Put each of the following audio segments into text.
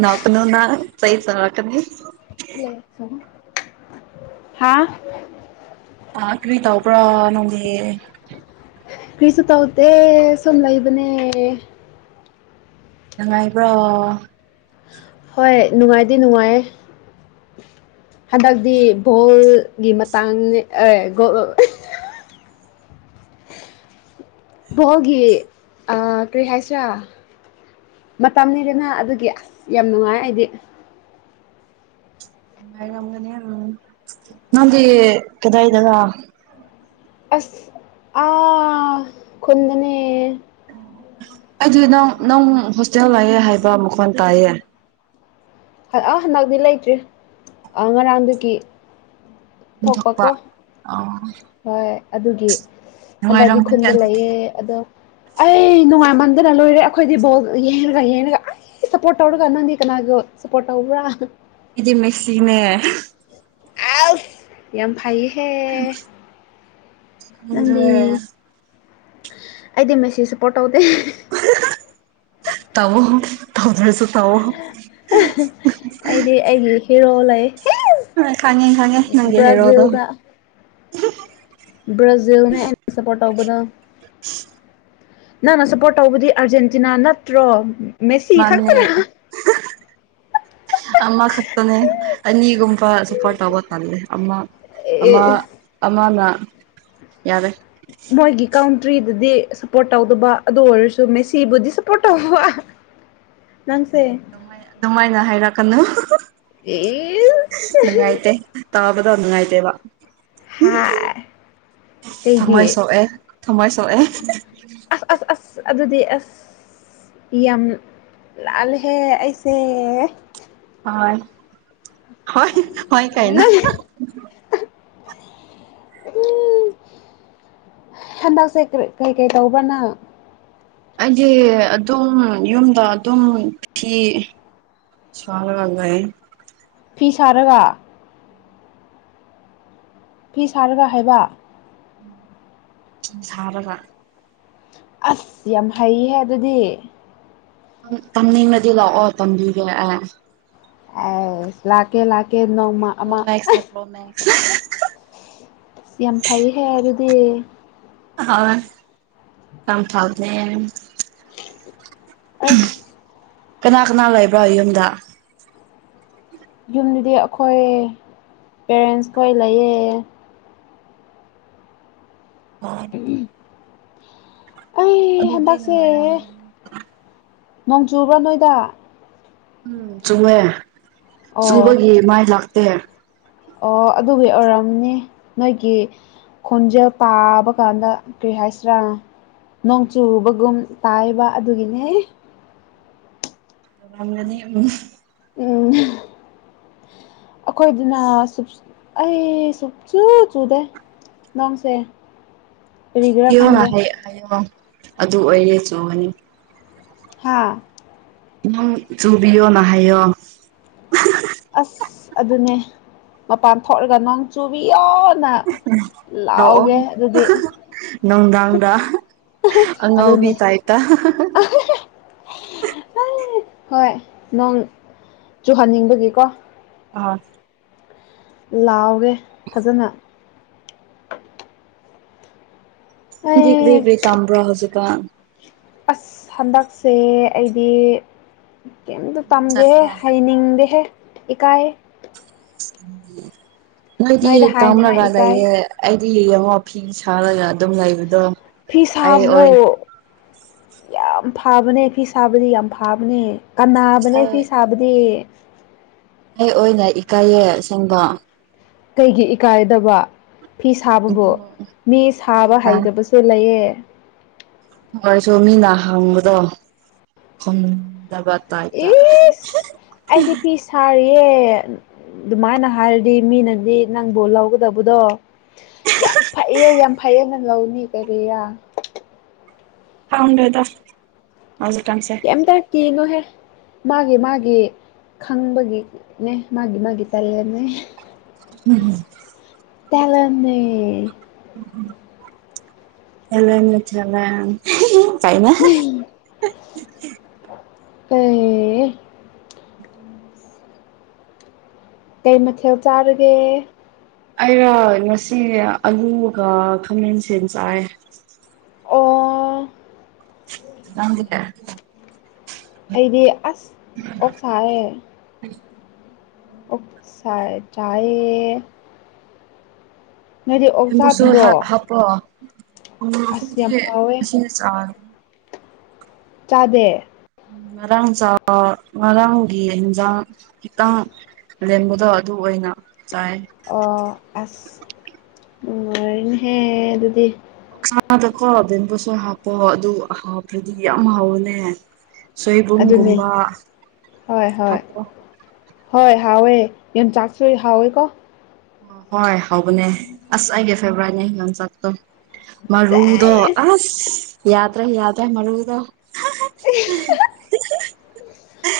ꯅ ꯀꯅꯨꯅ ꯁꯩ ꯁꯔꯀꯅꯤ ꯍꯥꯥ ꯑ ꯀꯕꯤꯇꯥ ꯑꯣ ꯄꯨ꯭ꯔꯥ ꯅꯪ ꯀ꯭ꯔꯤꯁꯨ ꯇꯧꯇ ꯁꯟ ꯂꯩꯏꯕꯅꯦ ꯑ ꯏꯕ꯭ꯔꯣ ꯍꯣꯏ ꯅꯨꯡꯉꯥꯏꯗꯤ ꯅꯨꯡꯉꯥꯏ ꯍꯟꯗꯛꯇꯤ ꯕꯣꯜꯒꯤ ꯃꯇꯥꯡꯅꯦ ꯑꯦ ꯕꯣꯜꯒꯤ ꯀꯔꯤ ꯍꯥꯏꯁꯤꯔꯥ ꯃꯇꯝꯅꯤꯗꯅ ꯑꯗꯨꯒꯤ ꯑꯁ ꯌꯥꯝ ꯅꯨꯡꯉꯥꯏ ꯑꯩꯗꯤ ꯒꯅꯤ ꯅꯗꯤ ꯀꯗꯥꯗꯒ ꯑꯁ ꯑ ꯀꯨꯟꯗꯅꯦ ꯑꯩꯗꯤ ꯅꯪ ꯅꯪ ꯍꯣꯁꯇꯦꯜ ꯂꯥꯛꯑꯦ ꯍꯥꯏꯕ ꯃꯈꯣꯟ ꯇꯥꯏꯌꯦ ꯑꯥ ꯍꯟꯗꯛꯇꯤ ꯂꯩꯇ꯭ꯔꯤ ꯑ ꯉꯔꯥꯡꯗꯨꯒꯤ ꯊꯣꯛꯄ ꯑ ꯍꯣꯏ ꯑꯗꯨꯒꯤ ꯍꯟꯗꯛꯤ ꯅꯨꯡꯉꯥꯏꯔꯝꯒꯅꯤ ꯈꯨꯟꯗ ꯑꯗꯨꯗꯤ ꯂꯩꯌꯦ ꯑꯗꯣ ꯑꯩꯅꯨꯡ ꯃꯥꯏꯃꯟꯗꯅ ꯂꯣꯏꯔꯦ ꯑꯩꯈꯣꯏꯗꯤ ꯕꯣꯜ ꯌꯦꯟꯒ ꯌꯦꯟꯉꯒ ꯁꯄꯣꯔꯠ ꯑꯣꯎ꯭ꯔꯒ ꯑꯅꯣꯗꯤ ꯀꯅꯥꯒ ꯁꯄꯣꯔꯠ ꯑꯣꯎ꯭ꯔꯥ ꯗꯤ ꯃꯦꯁꯤꯅꯦ ꯑꯁ ꯌꯥꯝ ꯐꯩꯌꯦ ꯑꯗ ꯅꯪꯗꯤ ꯑꯩꯗꯤ ꯃꯦꯁꯤꯦ ꯁꯦꯄꯣꯔꯠ ꯇꯧꯗꯦ ꯇꯕꯨ ꯇꯕꯨ ꯑꯩꯗꯤ ꯑꯩꯒꯤ ꯍꯤꯔꯣ ꯂꯩ ꯑ ꯈꯉꯦ ꯈꯥꯉꯦ ꯅꯪ ꯍꯣꯗ ꯕꯥꯖꯤꯜꯅ ꯑꯦ ꯁꯄꯣꯔ ꯅꯪꯅ ꯁꯞꯄꯣꯔꯠ ꯇꯧꯕꯗꯤ ꯑꯥꯔꯖꯦꯟꯇꯤꯅꯥ ꯅꯠꯇ꯭ꯔꯣ ꯃ ꯁꯤ ꯈꯥ ꯈꯔ ꯑꯃ ꯈꯠꯇꯅꯦꯅꯤꯒꯨꯝꯕ ꯁꯄꯣꯔꯠ ꯇꯒ ꯇꯜꯂꯦ ꯑꯃ ꯑꯃꯥ ꯑꯃꯥꯅ ꯌꯥꯔꯦ ꯃꯣꯏꯒꯤ ꯀꯥꯎꯟꯇ꯭ꯔꯤꯗꯗꯤ ꯁꯞꯄꯣꯔꯠ ꯇꯧꯗꯕ ꯑꯗꯨ ꯑꯣꯏꯔꯁꯨ ꯃꯦꯁꯤꯕꯨꯗꯤ ꯁꯞꯄꯣꯔꯠ ꯇꯧꯕ ꯅꯪꯁꯦ ꯑꯗꯨꯃꯥꯏ ꯑꯗꯨꯃꯥꯏꯅ ꯍꯥꯏꯔꯛꯀꯅꯨ ꯏꯁ ꯅꯪꯥꯏꯇꯦ ꯇꯥꯕꯗ ꯅꯉꯥꯏꯇꯦ ꯋꯥ ꯍꯥ ꯊꯝꯃꯣꯏ ꯁꯣꯛꯑꯦ ꯊꯝꯃꯣꯏ ꯁꯣꯛꯑꯦ ꯑꯁ ꯑꯁ ꯑꯁ ꯑꯗꯨꯗꯤ ꯑꯁ ꯌꯥꯝ ꯂꯥꯜꯂꯍꯦ ꯑꯩꯁꯦ ꯍꯣꯏ ꯀꯥꯏꯅ ꯅꯪ ꯎꯝ ꯍꯟꯗꯛꯁꯦ ꯀꯩꯀꯩ ꯇꯧꯕ꯭ꯔꯅ ꯑꯩꯗꯤ ꯑꯗꯨꯝ ꯌꯨꯝꯗ ꯑꯗꯨꯝ ꯐꯤ ꯆꯂ ꯍꯒꯥꯏ ꯐꯤ ꯁꯥꯔꯒ ꯐꯤ ꯁꯥꯔꯒ ꯍꯥꯏꯕ ꯁꯥꯔꯒ ꯑꯁ ꯌꯥꯝ ꯍꯩꯍꯦ ꯑꯗꯨꯗꯤ ꯇꯝꯅꯤꯡꯉꯗꯤ ꯂꯥꯛꯑꯣ ꯇꯝꯕꯤꯒꯦ ꯑꯦ ꯑꯦ ꯂꯥꯛꯀꯦ ꯂꯥꯛꯀꯦꯣ ꯑ ꯄ꯭ꯔꯣꯃꯦꯛꯁꯅꯦ [inaudible] ꯌꯥꯝ ꯐꯩ ꯍꯥꯏ ꯑꯗꯨꯗꯤ ꯍ ꯀꯝ ꯊꯥꯎꯗ ꯑ ꯀꯅꯥ ꯀꯅꯥ ꯂꯩꯕ꯭ꯔꯣ ꯌꯨꯝꯗ ꯌꯨꯝꯗꯗꯤ ꯑꯩꯈꯣꯏ ꯄꯦꯔꯦꯟꯁꯈꯣꯏ ꯂꯩꯌꯦ ꯑꯣ ꯎꯝ ꯎꯝ ꯑꯗꯨꯗꯤ ꯍꯟꯗꯛꯁꯦ ꯅꯨꯡꯉꯥꯏꯔꯗ ꯅꯣꯡ ꯆꯨꯕꯣ ꯅꯣꯏꯗ ꯎꯝ ꯆꯨꯝꯑꯦ ꯑꯣ ꯆꯨꯝꯕꯒꯤ ꯃꯥꯏ ꯂꯥꯛꯇꯦ ꯑꯣ ꯑꯗꯨꯒꯤ ꯑꯣꯏꯔꯝꯅꯤ ꯅꯣꯏꯒꯤ ꯈꯣꯟꯖꯦꯜ ꯄꯥꯕ ꯀꯥꯟꯗ ꯀꯔꯤ ꯍꯥꯏꯁꯔꯥ ꯅꯣꯡ ꯆꯨꯨꯕꯒꯨꯝ ꯇꯥꯏꯕ ꯑꯗꯨꯒꯤꯅꯦ ꯑꯗꯤ ꯎꯝ ꯑꯩꯈꯣꯏꯗꯨꯅ ꯍꯥꯎꯔꯁꯨ ꯑꯩ ꯁꯨꯛ ꯆꯨ ꯆꯨꯗꯦ ꯅꯣꯡꯁꯦ ꯀꯔꯤꯒꯤꯔꯥ ꯆꯨꯕꯤꯌꯣꯅ ꯈꯪꯗꯦ ꯍꯥꯏꯌꯦ ꯍꯥꯏꯌꯣ ꯑꯗꯨ ꯑꯣꯏꯔꯦ ꯆꯨꯕꯅꯤ ꯍꯥꯥ ꯅꯣꯡ ꯆꯨꯕꯤꯌꯣꯅ ꯍꯥꯏꯌꯣ ꯑꯁ ꯑꯗꯨꯅꯦ ꯃꯄꯥꯟ ꯊꯣꯛꯂꯒ ꯅꯪ ꯆꯨꯕꯤꯌꯣ ꯀꯅ ꯂꯥꯛꯑꯣ ꯂꯥꯎꯒꯦ ꯑꯗꯨꯗꯤ ꯅꯨꯡꯗꯥꯡꯗ ꯑꯉꯥꯎꯕꯤ ꯑꯗꯨꯅꯦ ꯇꯥꯏꯞꯇ ꯍꯣꯏ ꯅꯣꯡ ꯆꯨꯍꯟꯅꯤꯡꯕꯒꯤꯀꯣ ꯑꯥꯁ ꯂꯥꯎꯑꯣꯒꯦ ꯐꯖꯅ ꯀꯔꯤ ꯑꯩ ꯀꯔꯤ ꯇꯝꯕ꯭ꯔꯥ ꯍꯧꯖꯤꯀꯥꯟ ꯑꯁ ꯍꯟꯗꯛꯁꯦ ꯑꯩꯗꯤ ꯀꯩꯝꯇ ꯇꯝꯗꯦꯍꯦ ꯆꯠꯄ꯭ꯔꯣ ꯍꯩꯅꯤꯡꯗꯦꯍꯦ ꯏꯀꯥꯏꯌꯦ ꯃꯥꯏꯗꯤ ꯅꯣꯏꯗ ꯍꯥꯏꯅꯤꯡꯉꯥꯏ ꯇꯝꯅꯔ ꯏꯀꯥꯏ ꯂꯩꯌꯦ ꯀꯔꯤ ꯑꯃ ꯐꯤ ꯁꯥꯔꯒ ꯑꯗꯨꯝ ꯂꯩꯕꯗꯣ ꯑꯩ ꯐꯤꯁꯕꯣ ꯑꯣꯏ ꯌꯥꯝ ꯐꯥꯕꯅꯦ ꯐꯤ ꯁꯥꯕꯗꯤ ꯌꯥꯝ ꯐꯥꯕꯅꯦ ꯀꯟꯅꯕꯅꯦ ꯐꯤ ꯑꯩ ꯁꯥꯕꯗꯤ ꯑꯩ ꯑꯣꯏꯅ ꯏꯀꯥꯏꯌꯦ ꯑꯁꯦꯡꯕ ꯀꯩꯒꯤ ꯏꯀꯥꯏꯗꯧꯕ ꯐꯤ ꯁꯥꯕꯕꯨ ꯑꯗꯨ ꯃꯤ ꯁꯥꯕ ꯏꯀꯥꯏꯌꯦꯅ ꯍꯩꯇꯕꯁꯨ ꯂꯩꯌꯦ ꯑꯣꯏꯔꯁꯨ ꯃꯤꯅ ꯍꯥꯡꯕꯗꯣ ꯈꯨꯝꯗꯕ ꯇꯥꯏꯞꯇ ꯑꯦ ꯑꯗꯨꯃꯥꯏꯅ ꯍꯥꯏꯔꯗꯤ ꯃꯤꯅꯗꯤ ꯅꯪꯕꯨ ꯂꯧꯒꯗꯕꯗꯣ ꯌꯥꯝ ꯐꯩꯌꯦ ꯌꯥꯝ ꯐꯩꯌꯦꯅ ꯂꯧꯅꯤ ꯀꯔꯤꯔ ꯈꯪꯗꯦꯗ ꯍꯧꯖꯤꯛꯀꯥꯟꯁꯦ ꯀꯌꯦꯝꯇ ꯀꯤꯅꯨꯍꯦ ꯃꯥꯒꯤ ꯃꯥꯒꯤ ꯈꯪꯕꯒꯤꯅꯦ ꯃꯥꯒꯤ ꯃꯥꯒꯤ ꯇꯂꯦꯟꯅꯦ ꯎꯝꯝ ꯇꯂꯦꯟꯅꯦ ꯇꯂꯦꯟꯅꯦ ꯇꯂꯦꯟ ꯀꯥꯏꯅ [unintelligible] ꯀꯩ ꯃꯊꯦꯜ ꯆꯥꯔꯒꯦ ꯑꯩꯔ ꯉꯁꯤ ꯑꯂꯨꯒ ꯈꯥꯃꯦꯟ ꯁꯤꯟ ꯆꯥꯏꯌꯦ ꯑꯣ ꯅꯪꯒꯤꯗꯦ ꯑꯩꯗꯤ ꯑꯁ ꯑꯣꯛ ꯆꯥꯏꯔꯦ ꯑꯣꯛꯁꯥ ꯆꯥꯏꯌꯦ ꯅꯣꯏꯗꯤ ꯑꯣꯛ ꯁꯨ ꯆꯥꯗꯕ꯭ꯔꯣ ꯍꯥ ꯍꯥꯄ ꯎꯃꯨꯔꯣꯛ ꯑꯁ ꯌꯥꯝ ꯈꯣꯏꯗꯤ ꯍꯥꯎꯋꯦ ꯁꯤꯗ ꯆꯥꯔꯅꯨ ꯆꯥꯗꯦ ꯉꯔꯥꯡ ꯉꯔꯥꯡꯒꯤ ꯑꯦꯟꯖꯥꯡ ꯈꯤꯇꯪ ꯂꯦꯝꯕꯗꯣ ꯑꯗꯨ ꯑꯣꯏꯅ ꯆꯥꯏ ꯑꯣ ꯑꯁ ꯅꯨꯡꯉꯥꯏꯌꯦꯅꯍꯦ ꯑꯗꯨꯗꯤ ꯑꯣꯁꯗꯀꯣ ꯕꯦꯝꯕꯨꯁꯨ ꯍꯥꯞꯄꯣ ꯑꯗꯨ ꯍꯥꯞꯈꯔꯗꯤ ꯌꯥꯝ ꯍꯥꯎꯋꯅꯦ ꯑꯗꯨꯅꯦ ꯁꯣꯏꯕꯨꯝꯒꯨꯝꯕ ꯍꯣꯏ ꯍꯣꯏ ꯍꯥꯄ ꯍꯣꯏ ꯍꯥꯎ ꯋꯦ ꯌꯣꯡꯆꯥꯛꯁꯨ ꯍꯥꯎꯦ ꯀꯣ ꯑꯣ ꯍꯣꯏ ꯍꯧꯕꯅꯦ ꯑꯁ ꯑꯩꯒꯤ ꯐꯦꯕꯣꯔꯥꯏꯠꯅꯦ ꯌꯣꯡꯆꯥꯛꯠꯇꯣ ꯃꯔꯨꯗꯣ ꯆꯥꯏꯁ ꯑꯁ ꯌꯥꯗ꯭ꯔꯦ ꯌꯥꯗ꯭ꯔꯦ ꯃꯔꯨꯗꯣ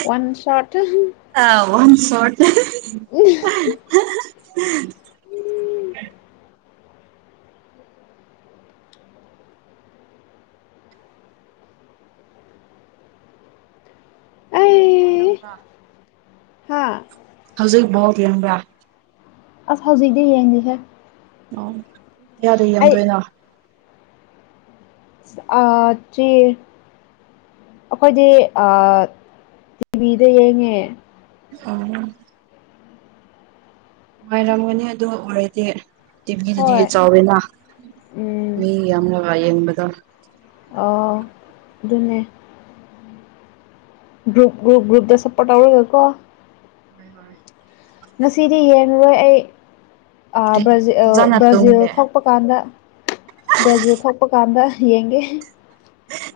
ꯋꯥꯟ ꯁꯣꯠ ꯑ ꯋꯥꯟ ꯁꯣꯠ ꯎꯝ ꯎꯝ ꯑ ꯑ ꯌꯥꯥ ꯍꯥꯥ ꯕꯣꯜ ꯌꯦꯡꯕꯔꯥ ꯑꯁ ꯍꯧꯖꯤꯛ ꯇꯤ ꯌꯦꯡꯗꯦꯍꯦ [unintelligible] ꯌꯦꯡꯗꯣꯏꯅꯣ ꯑ ꯆꯦ ꯑꯩꯈꯣꯏꯗꯤ ꯇꯤꯚꯤꯗ ꯌꯦꯡꯉꯦ ꯑꯣ ꯅꯨꯡꯉꯥꯏꯔꯝꯒꯅꯤ ꯑꯗꯨ ꯑꯣꯏꯔꯗꯤ ꯇꯤꯕꯤꯗꯨꯗꯤ ꯍꯣꯏ ꯆꯥꯎꯋꯦꯅ ꯎꯝ ꯃꯤ ꯌꯥꯝꯅ ꯋꯥꯥꯏ ꯌꯦꯡꯕꯗ ꯑꯣ ꯑꯗꯨꯅꯦ ꯭ꯒꯔꯨꯨꯞ ꯒ꯭ꯔꯨꯄꯗ ꯁꯄꯇ ꯑꯣꯏꯔꯒꯀꯣ ꯍꯣꯏ ꯍꯣꯏ ꯃꯁꯤꯁꯤꯗꯤ ꯌꯦꯅ ꯑꯩ ꯑꯗꯨꯒꯤ ꯕ꯭ꯔ ꯐꯖꯅ ꯕ꯭ꯔꯥꯖꯤꯜ ꯇꯨꯝꯒꯦ ꯊꯣꯛꯄ ꯀꯥꯟꯗ ꯕ꯭ꯔꯥꯖꯤꯜ ꯊꯣꯛꯄ ꯀꯥꯟꯗ ꯌꯦꯡꯒꯦ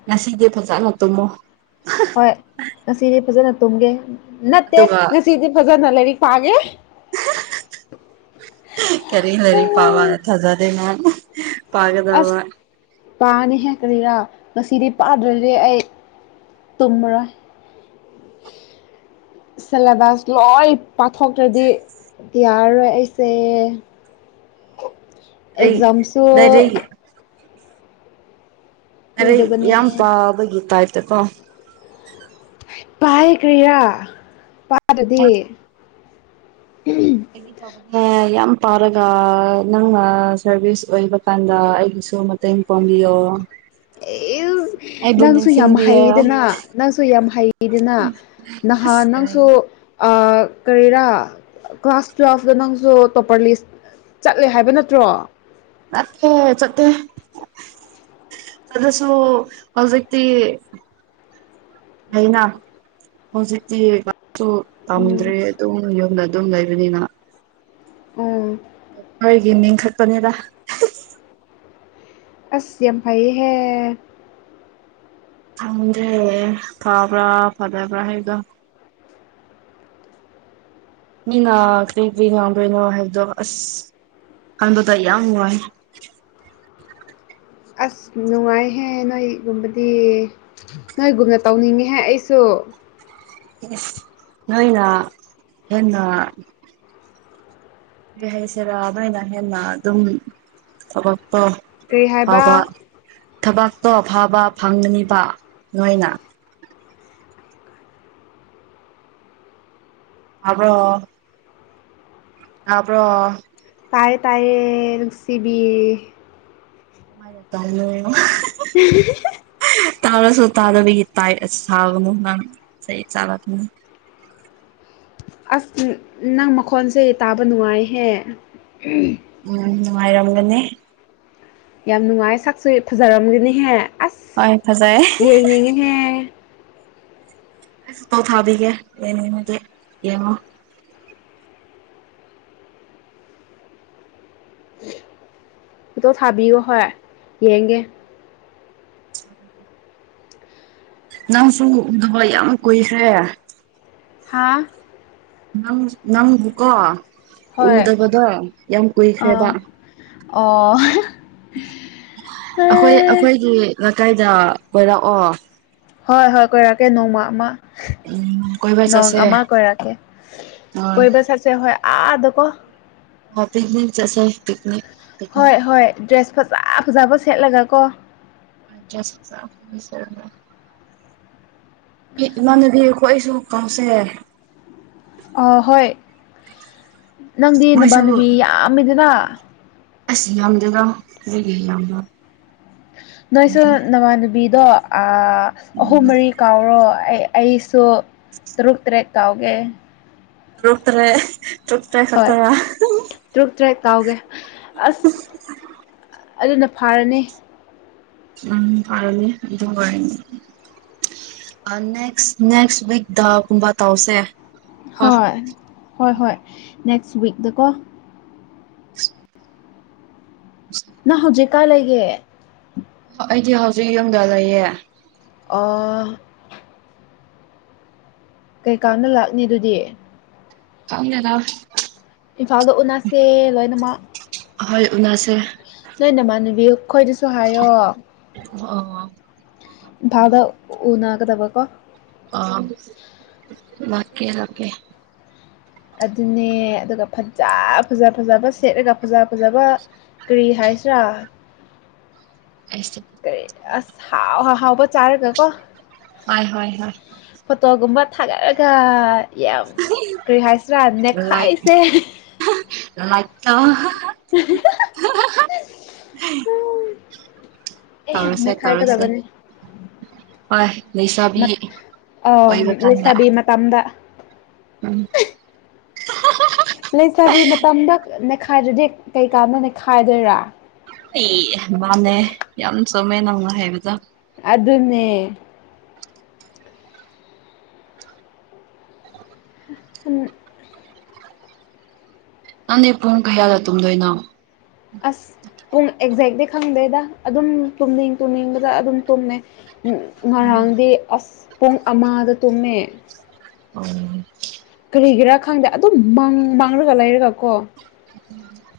ꯉꯁꯤꯗꯤ ꯐꯖ ꯍꯥꯛꯇꯨꯝꯃꯣ ꯍꯣꯏ ꯉꯁꯤꯗꯤ ꯐꯖꯅ ꯇꯨꯝꯒꯦ ꯅꯠꯇꯦ ꯑꯗꯨꯒ ꯉꯁꯤꯗꯤ ꯐꯖꯅ ꯂꯥꯏꯔꯤꯛ ꯄꯥꯒꯦ ꯀꯔꯤ ꯂꯩꯔꯤ ꯄꯥꯕ ꯇꯥꯖꯥꯗꯦꯅ ꯄꯥꯒꯗꯕ ꯄꯥꯅꯤ ꯍꯦꯛꯀꯔꯤꯔꯥ ꯉꯁꯤꯗꯤ ꯄꯥꯗ꯭ꯔꯣꯏꯗꯤ ꯑꯩ ꯇꯨꯝꯃꯔꯣꯏ ꯁꯂꯦꯕꯁ ꯂꯣꯏ ꯄꯥꯊꯣꯛꯇ꯭ꯔꯗꯤ ꯌꯥꯔꯦ [unintelligible] ꯂꯥꯏꯔꯤꯛ ꯑꯦꯛꯖꯝꯁꯨ ꯂꯥꯏꯔꯤꯛ ꯑꯔꯦ ꯀꯨꯏꯗꯕꯅꯦ ꯌꯥꯝ ꯄꯥꯕꯒꯤ ꯇꯥꯏꯞꯇꯦꯀꯣ ꯄꯥꯏ ꯀꯔꯤꯔ ꯄꯥꯗꯗꯤ ꯑꯩꯒꯤ ꯇꯥꯕꯅꯦ ꯌꯥꯝ ꯄꯥꯔꯒ ꯅꯪꯅ ꯁꯔꯚꯤꯁ ꯑꯣꯏꯕ ꯀꯥꯟꯗ ꯑꯩꯒꯤ [unintelligible] ꯃꯇꯦꯡ ꯄꯥꯡꯕꯤꯌꯣ ꯑꯦ ꯑꯩꯕꯨ ꯅꯪꯁꯨ ꯌꯥꯝ ꯅꯤꯡꯁꯤꯡꯕꯤꯌꯣ ꯍꯩꯗꯅ ꯅꯪꯁꯨ ꯌꯥꯝ ꯍꯩꯗꯅ ꯅꯍꯥ ꯑꯁ ꯀꯔꯤ ꯅꯪꯁꯨ ꯀꯔꯤꯔꯥ ꯀ꯭ꯂꯥꯁ ꯇꯨꯋꯦꯜꯐꯇ ꯅꯪꯁꯨ ꯇꯣꯄꯔ ꯂꯤꯁ ꯆꯠꯂꯦ ꯍꯥꯏꯕ ꯅꯠꯇ꯭ꯔꯣ ꯅꯠꯇꯦ ꯆꯠꯇ ꯆꯗꯁꯨꯣ ꯍꯧꯖꯤꯛꯛꯇ ꯍꯥꯏꯅꯥ ꯍꯧꯖꯤꯛꯇꯤ ꯁ ꯎꯝ ꯄꯝꯗ꯭ꯔꯦ ꯑꯗꯨꯝ ꯌꯨꯝꯗ ꯑꯗꯨꯝ ꯂꯩꯕꯅꯤꯅ ꯎꯝ ꯍꯣꯏꯒꯤ ꯅꯤꯡꯈꯠꯄꯅꯤꯗ ꯑꯁ ꯑꯝꯐꯩꯍꯦ ꯦ ꯐꯥꯕ꯭ꯔꯥ ꯐꯥꯗꯕ ꯔꯑꯦꯒ ꯃꯤꯅꯥ ꯀꯔꯤ ꯀꯔꯤ ꯉꯥꯡꯕꯅꯣ ꯍꯥꯏꯕꯗꯣ ꯑꯁ ꯍꯗ ꯇꯌꯥꯌꯥ ꯑꯁ ꯅꯨꯡꯉꯥꯏꯍꯦ ꯅꯣꯏꯒꯨꯝꯕꯗꯤ ꯅꯣꯏꯒꯨꯝꯅ ꯇꯧꯅꯤꯡꯉꯦꯍꯦ ꯑꯩꯁꯨ ꯑꯣ ꯅꯣꯏꯅ ꯍꯟꯅ ꯀ ꯍꯥꯏꯩꯁꯤꯔꯥ ꯑꯗꯨꯃꯥꯏꯅ ꯍꯦꯟꯅ ꯑꯗꯨꯝ ꯊꯕꯛ ꯀꯔꯤ ꯐꯥꯎꯕ ꯍꯥꯏꯕ ꯊꯕꯇꯣ ꯐꯥꯕ ꯐꯪꯒꯅꯤꯕ ꯅꯣꯏꯅ ꯑ꯭ꯔꯣ ꯑꯞ꯭ꯔꯣ ꯇꯥꯏꯌꯦ ꯇꯥꯏꯌꯦ ꯅꯨꯡꯁꯤꯕꯤ ꯥꯏ [inaudible] ꯇꯥꯔꯁꯨ ꯇꯥꯗꯕꯒꯤ ꯁꯥꯕꯅꯨ ꯅꯪ ꯆꯍꯤ ꯆꯥꯔꯛꯀꯅꯤ ꯑꯁ ꯅꯪ ꯃꯈꯣꯟꯁꯦ ꯇꯥꯕ ꯅꯨꯡꯉꯥꯏꯍꯦ ꯎꯝ ꯅꯨꯡꯉꯥꯏꯔꯣꯒꯟꯅꯦ ꯌꯥꯝ ꯅꯨꯡꯉꯥꯏ ꯁꯛꯁꯨ ꯐꯖꯔꯝꯒꯅꯤꯍꯦ ꯑꯁ ꯍꯣꯏ ꯐꯖꯩ ꯌꯦꯡꯅꯤꯡꯉꯦꯍꯦ ꯑꯁ ꯄꯥꯎ ꯊꯥꯕꯤꯒꯦ ꯌꯦꯅꯦꯅꯒ ꯌꯦꯡꯉꯣ ꯄꯇꯣ ꯊꯥꯕꯤꯌꯣ ꯍꯣꯏ ꯌꯦꯡꯒꯦ ꯅꯪꯁꯨ ꯎꯗꯕ ꯌꯥꯝ ꯀꯨꯏꯈ꯭ꯔꯦ ꯍꯥꯥ ꯅꯪ ꯅꯪꯕꯨꯀꯣ ꯍꯣꯏ ꯎꯗꯕꯗꯣ ꯌꯥꯝ ꯀꯨꯏꯈ꯭ꯔꯦꯕ ꯑ ꯑꯣ ꯑꯩꯈꯣꯏ ꯑꯩꯈꯣꯏꯒꯤ ꯂꯩꯀꯥꯏꯗ ꯑꯣꯏꯔꯛꯑꯣ ꯍꯣꯏ ꯍꯣꯏ ꯀꯣꯏꯔꯛꯀꯦ ꯅꯣꯡꯃ ꯑꯃ ꯎꯝ ꯀꯣꯏꯕ ꯅꯣꯡ ꯆꯠꯁꯦ ꯑꯃ ꯀꯣꯏꯔꯛꯀꯦ ꯑ ꯀꯣꯏꯕ ꯆꯠꯁꯦ ꯍꯣꯏ ꯑꯥꯗ ꯋꯥ ꯍ ꯄꯛꯅꯤꯛ ꯆꯁꯦ ꯍꯣꯏ ꯍꯣꯏ ꯗ꯭ꯔꯦꯁ ꯐꯖ ꯐꯖꯕ ꯁꯦꯠꯂꯒ ꯀꯣ [inaudible] ꯏ ꯏꯃꯥꯟꯅꯗꯤꯀꯣ ꯑꯩꯁꯨ ꯀꯥꯎꯁꯦ ꯑ ꯍꯣꯏ ꯅꯪꯗꯤ ꯅꯕꯥꯅꯨꯕꯤ ꯌꯥꯝꯃꯤꯗꯅ ꯑꯁꯤ ꯌꯥꯝꯗꯕ ꯑꯩꯒꯤ ꯏꯌꯥꯝꯕ ꯅꯣꯏꯁꯨ ꯅꯃꯅꯨꯕꯤꯗꯣ ꯑꯍꯨꯝ ꯃꯔꯤ ꯀꯥꯎꯔꯣ ꯑꯩ ꯑꯩꯁꯨ ꯇꯔꯨꯛ ꯇꯔꯦꯠ ꯀꯥꯎꯒꯦ ꯔꯨꯈ꯭ꯔꯦ ꯍꯣꯏ ꯇ꯭ꯔꯨꯛ ꯇ꯭ꯔꯦ ꯀꯥꯎꯒꯦ ꯑꯁ ꯑꯗꯨꯅ ꯐꯥꯔꯅꯤ ꯎꯝ ꯐꯔꯂꯦ ꯑꯗꯨ ꯅꯦꯛꯁ ꯅꯦꯛꯁ ꯋꯤꯛ ꯗꯒꯨꯝꯕ ꯇꯧꯁꯦ ꯀꯣ ꯍꯣꯏ ꯍꯣꯏ ꯍꯣꯏ ꯅꯦꯛꯦꯛꯁ ꯎꯤꯛꯗꯀꯣ ꯅꯪ ꯍꯧꯖꯤꯛꯀꯥꯏ ꯂꯩꯒꯦ ꯑꯩꯗꯤ ꯍꯧꯖꯤꯛ ꯌꯨꯝꯗ ꯂꯩꯌꯦ ꯑꯣ ꯀꯩꯀꯥꯅ ꯂꯥꯛꯅꯤ ꯑꯗꯨꯗꯤ ꯐꯥꯎꯗꯗ ꯏꯝꯐꯥꯜꯗ ꯎꯅꯁꯦ ꯂꯣꯏꯅꯃꯛ ꯍꯣꯏ ꯎꯅꯁꯦ ꯅꯣꯏ ꯅꯃꯥꯟꯅꯨꯕꯤ ꯑꯩꯈꯣꯏꯗꯁꯨ ꯍꯥꯏꯌꯣ ꯑꯣ ꯗꯕ ꯀꯣ ꯑ ꯀꯦ ꯂꯀꯦ ꯑꯗꯨꯅꯦ ꯑꯗꯨꯒ ꯐꯖ ꯐꯖ ꯐꯖꯕ ꯁꯦꯠꯂꯒ ꯐꯖ ꯐꯖꯕ ꯀꯔꯤ ꯍꯥꯏꯁꯔꯥ ꯀꯔꯦ ꯑꯁ ꯍꯥꯎ ꯍꯥꯎ ꯍꯥꯎꯕ ꯆꯥꯔꯒ ꯀꯣ ꯍ ꯍꯣꯏ ꯍ ꯊꯥꯒꯠꯂꯒ ꯌꯥꯝ ꯀꯔꯤ ꯍꯥꯏꯁꯤꯔꯥ ꯂꯥꯏꯛ ꯅꯦꯛꯈꯥꯏꯁꯦ ꯑ ꯎ ꯅ ꯇꯧꯔꯁꯦ ꯈꯥꯏ ꯇꯧꯔꯁꯦ ꯀꯗꯕꯅꯦ ꯍꯣꯏ ꯂꯩꯁꯥꯕꯤ ꯑ ꯑꯣꯏꯕ ꯀꯥꯟꯗ ꯂꯩꯁꯕꯤ ꯃꯇꯝꯗ ꯎꯝ ꯂꯩꯁꯕꯤ ꯃꯇꯝꯗ ꯅꯦꯈꯥꯏꯗ꯭ꯔꯗꯤ ꯀꯩꯀꯥꯗ ꯅꯦꯈꯥꯏꯗꯣꯏꯔꯥ ꯑꯦ ꯃꯥꯅꯦ ꯌꯥꯝ ꯆꯨꯝꯃꯦ ꯅꯪꯅ ꯍꯥꯏꯕꯗ ꯑꯗꯨꯅꯦ [inaudible] ꯑꯃ ꯅꯪꯅꯦ ꯄꯨꯡ ꯀꯌꯥꯗ ꯇꯨꯝꯗꯣꯏꯅꯣ ꯑꯁ ꯄꯨꯡ ꯑꯦꯛꯖꯦꯂꯤ ꯈꯪꯗꯩꯗ ꯑꯗꯨꯝ ꯇꯨꯝꯅꯤꯡ ꯇꯨꯝꯅꯤꯡꯕꯗ ꯑꯗꯨꯝ ꯇꯨꯝꯃꯦ ꯉꯔꯥꯡꯗꯤ ꯑꯁ ꯄꯨꯡ ꯑꯃꯗ ꯇꯨꯝꯃꯦ ꯎꯝ ꯀꯔꯤꯒꯤꯔꯥ ꯈꯪꯗꯦ ꯑꯗꯨꯝ ꯃꯥꯡꯂꯒ ꯂꯩꯔꯒ ꯀꯣ ꯎꯝ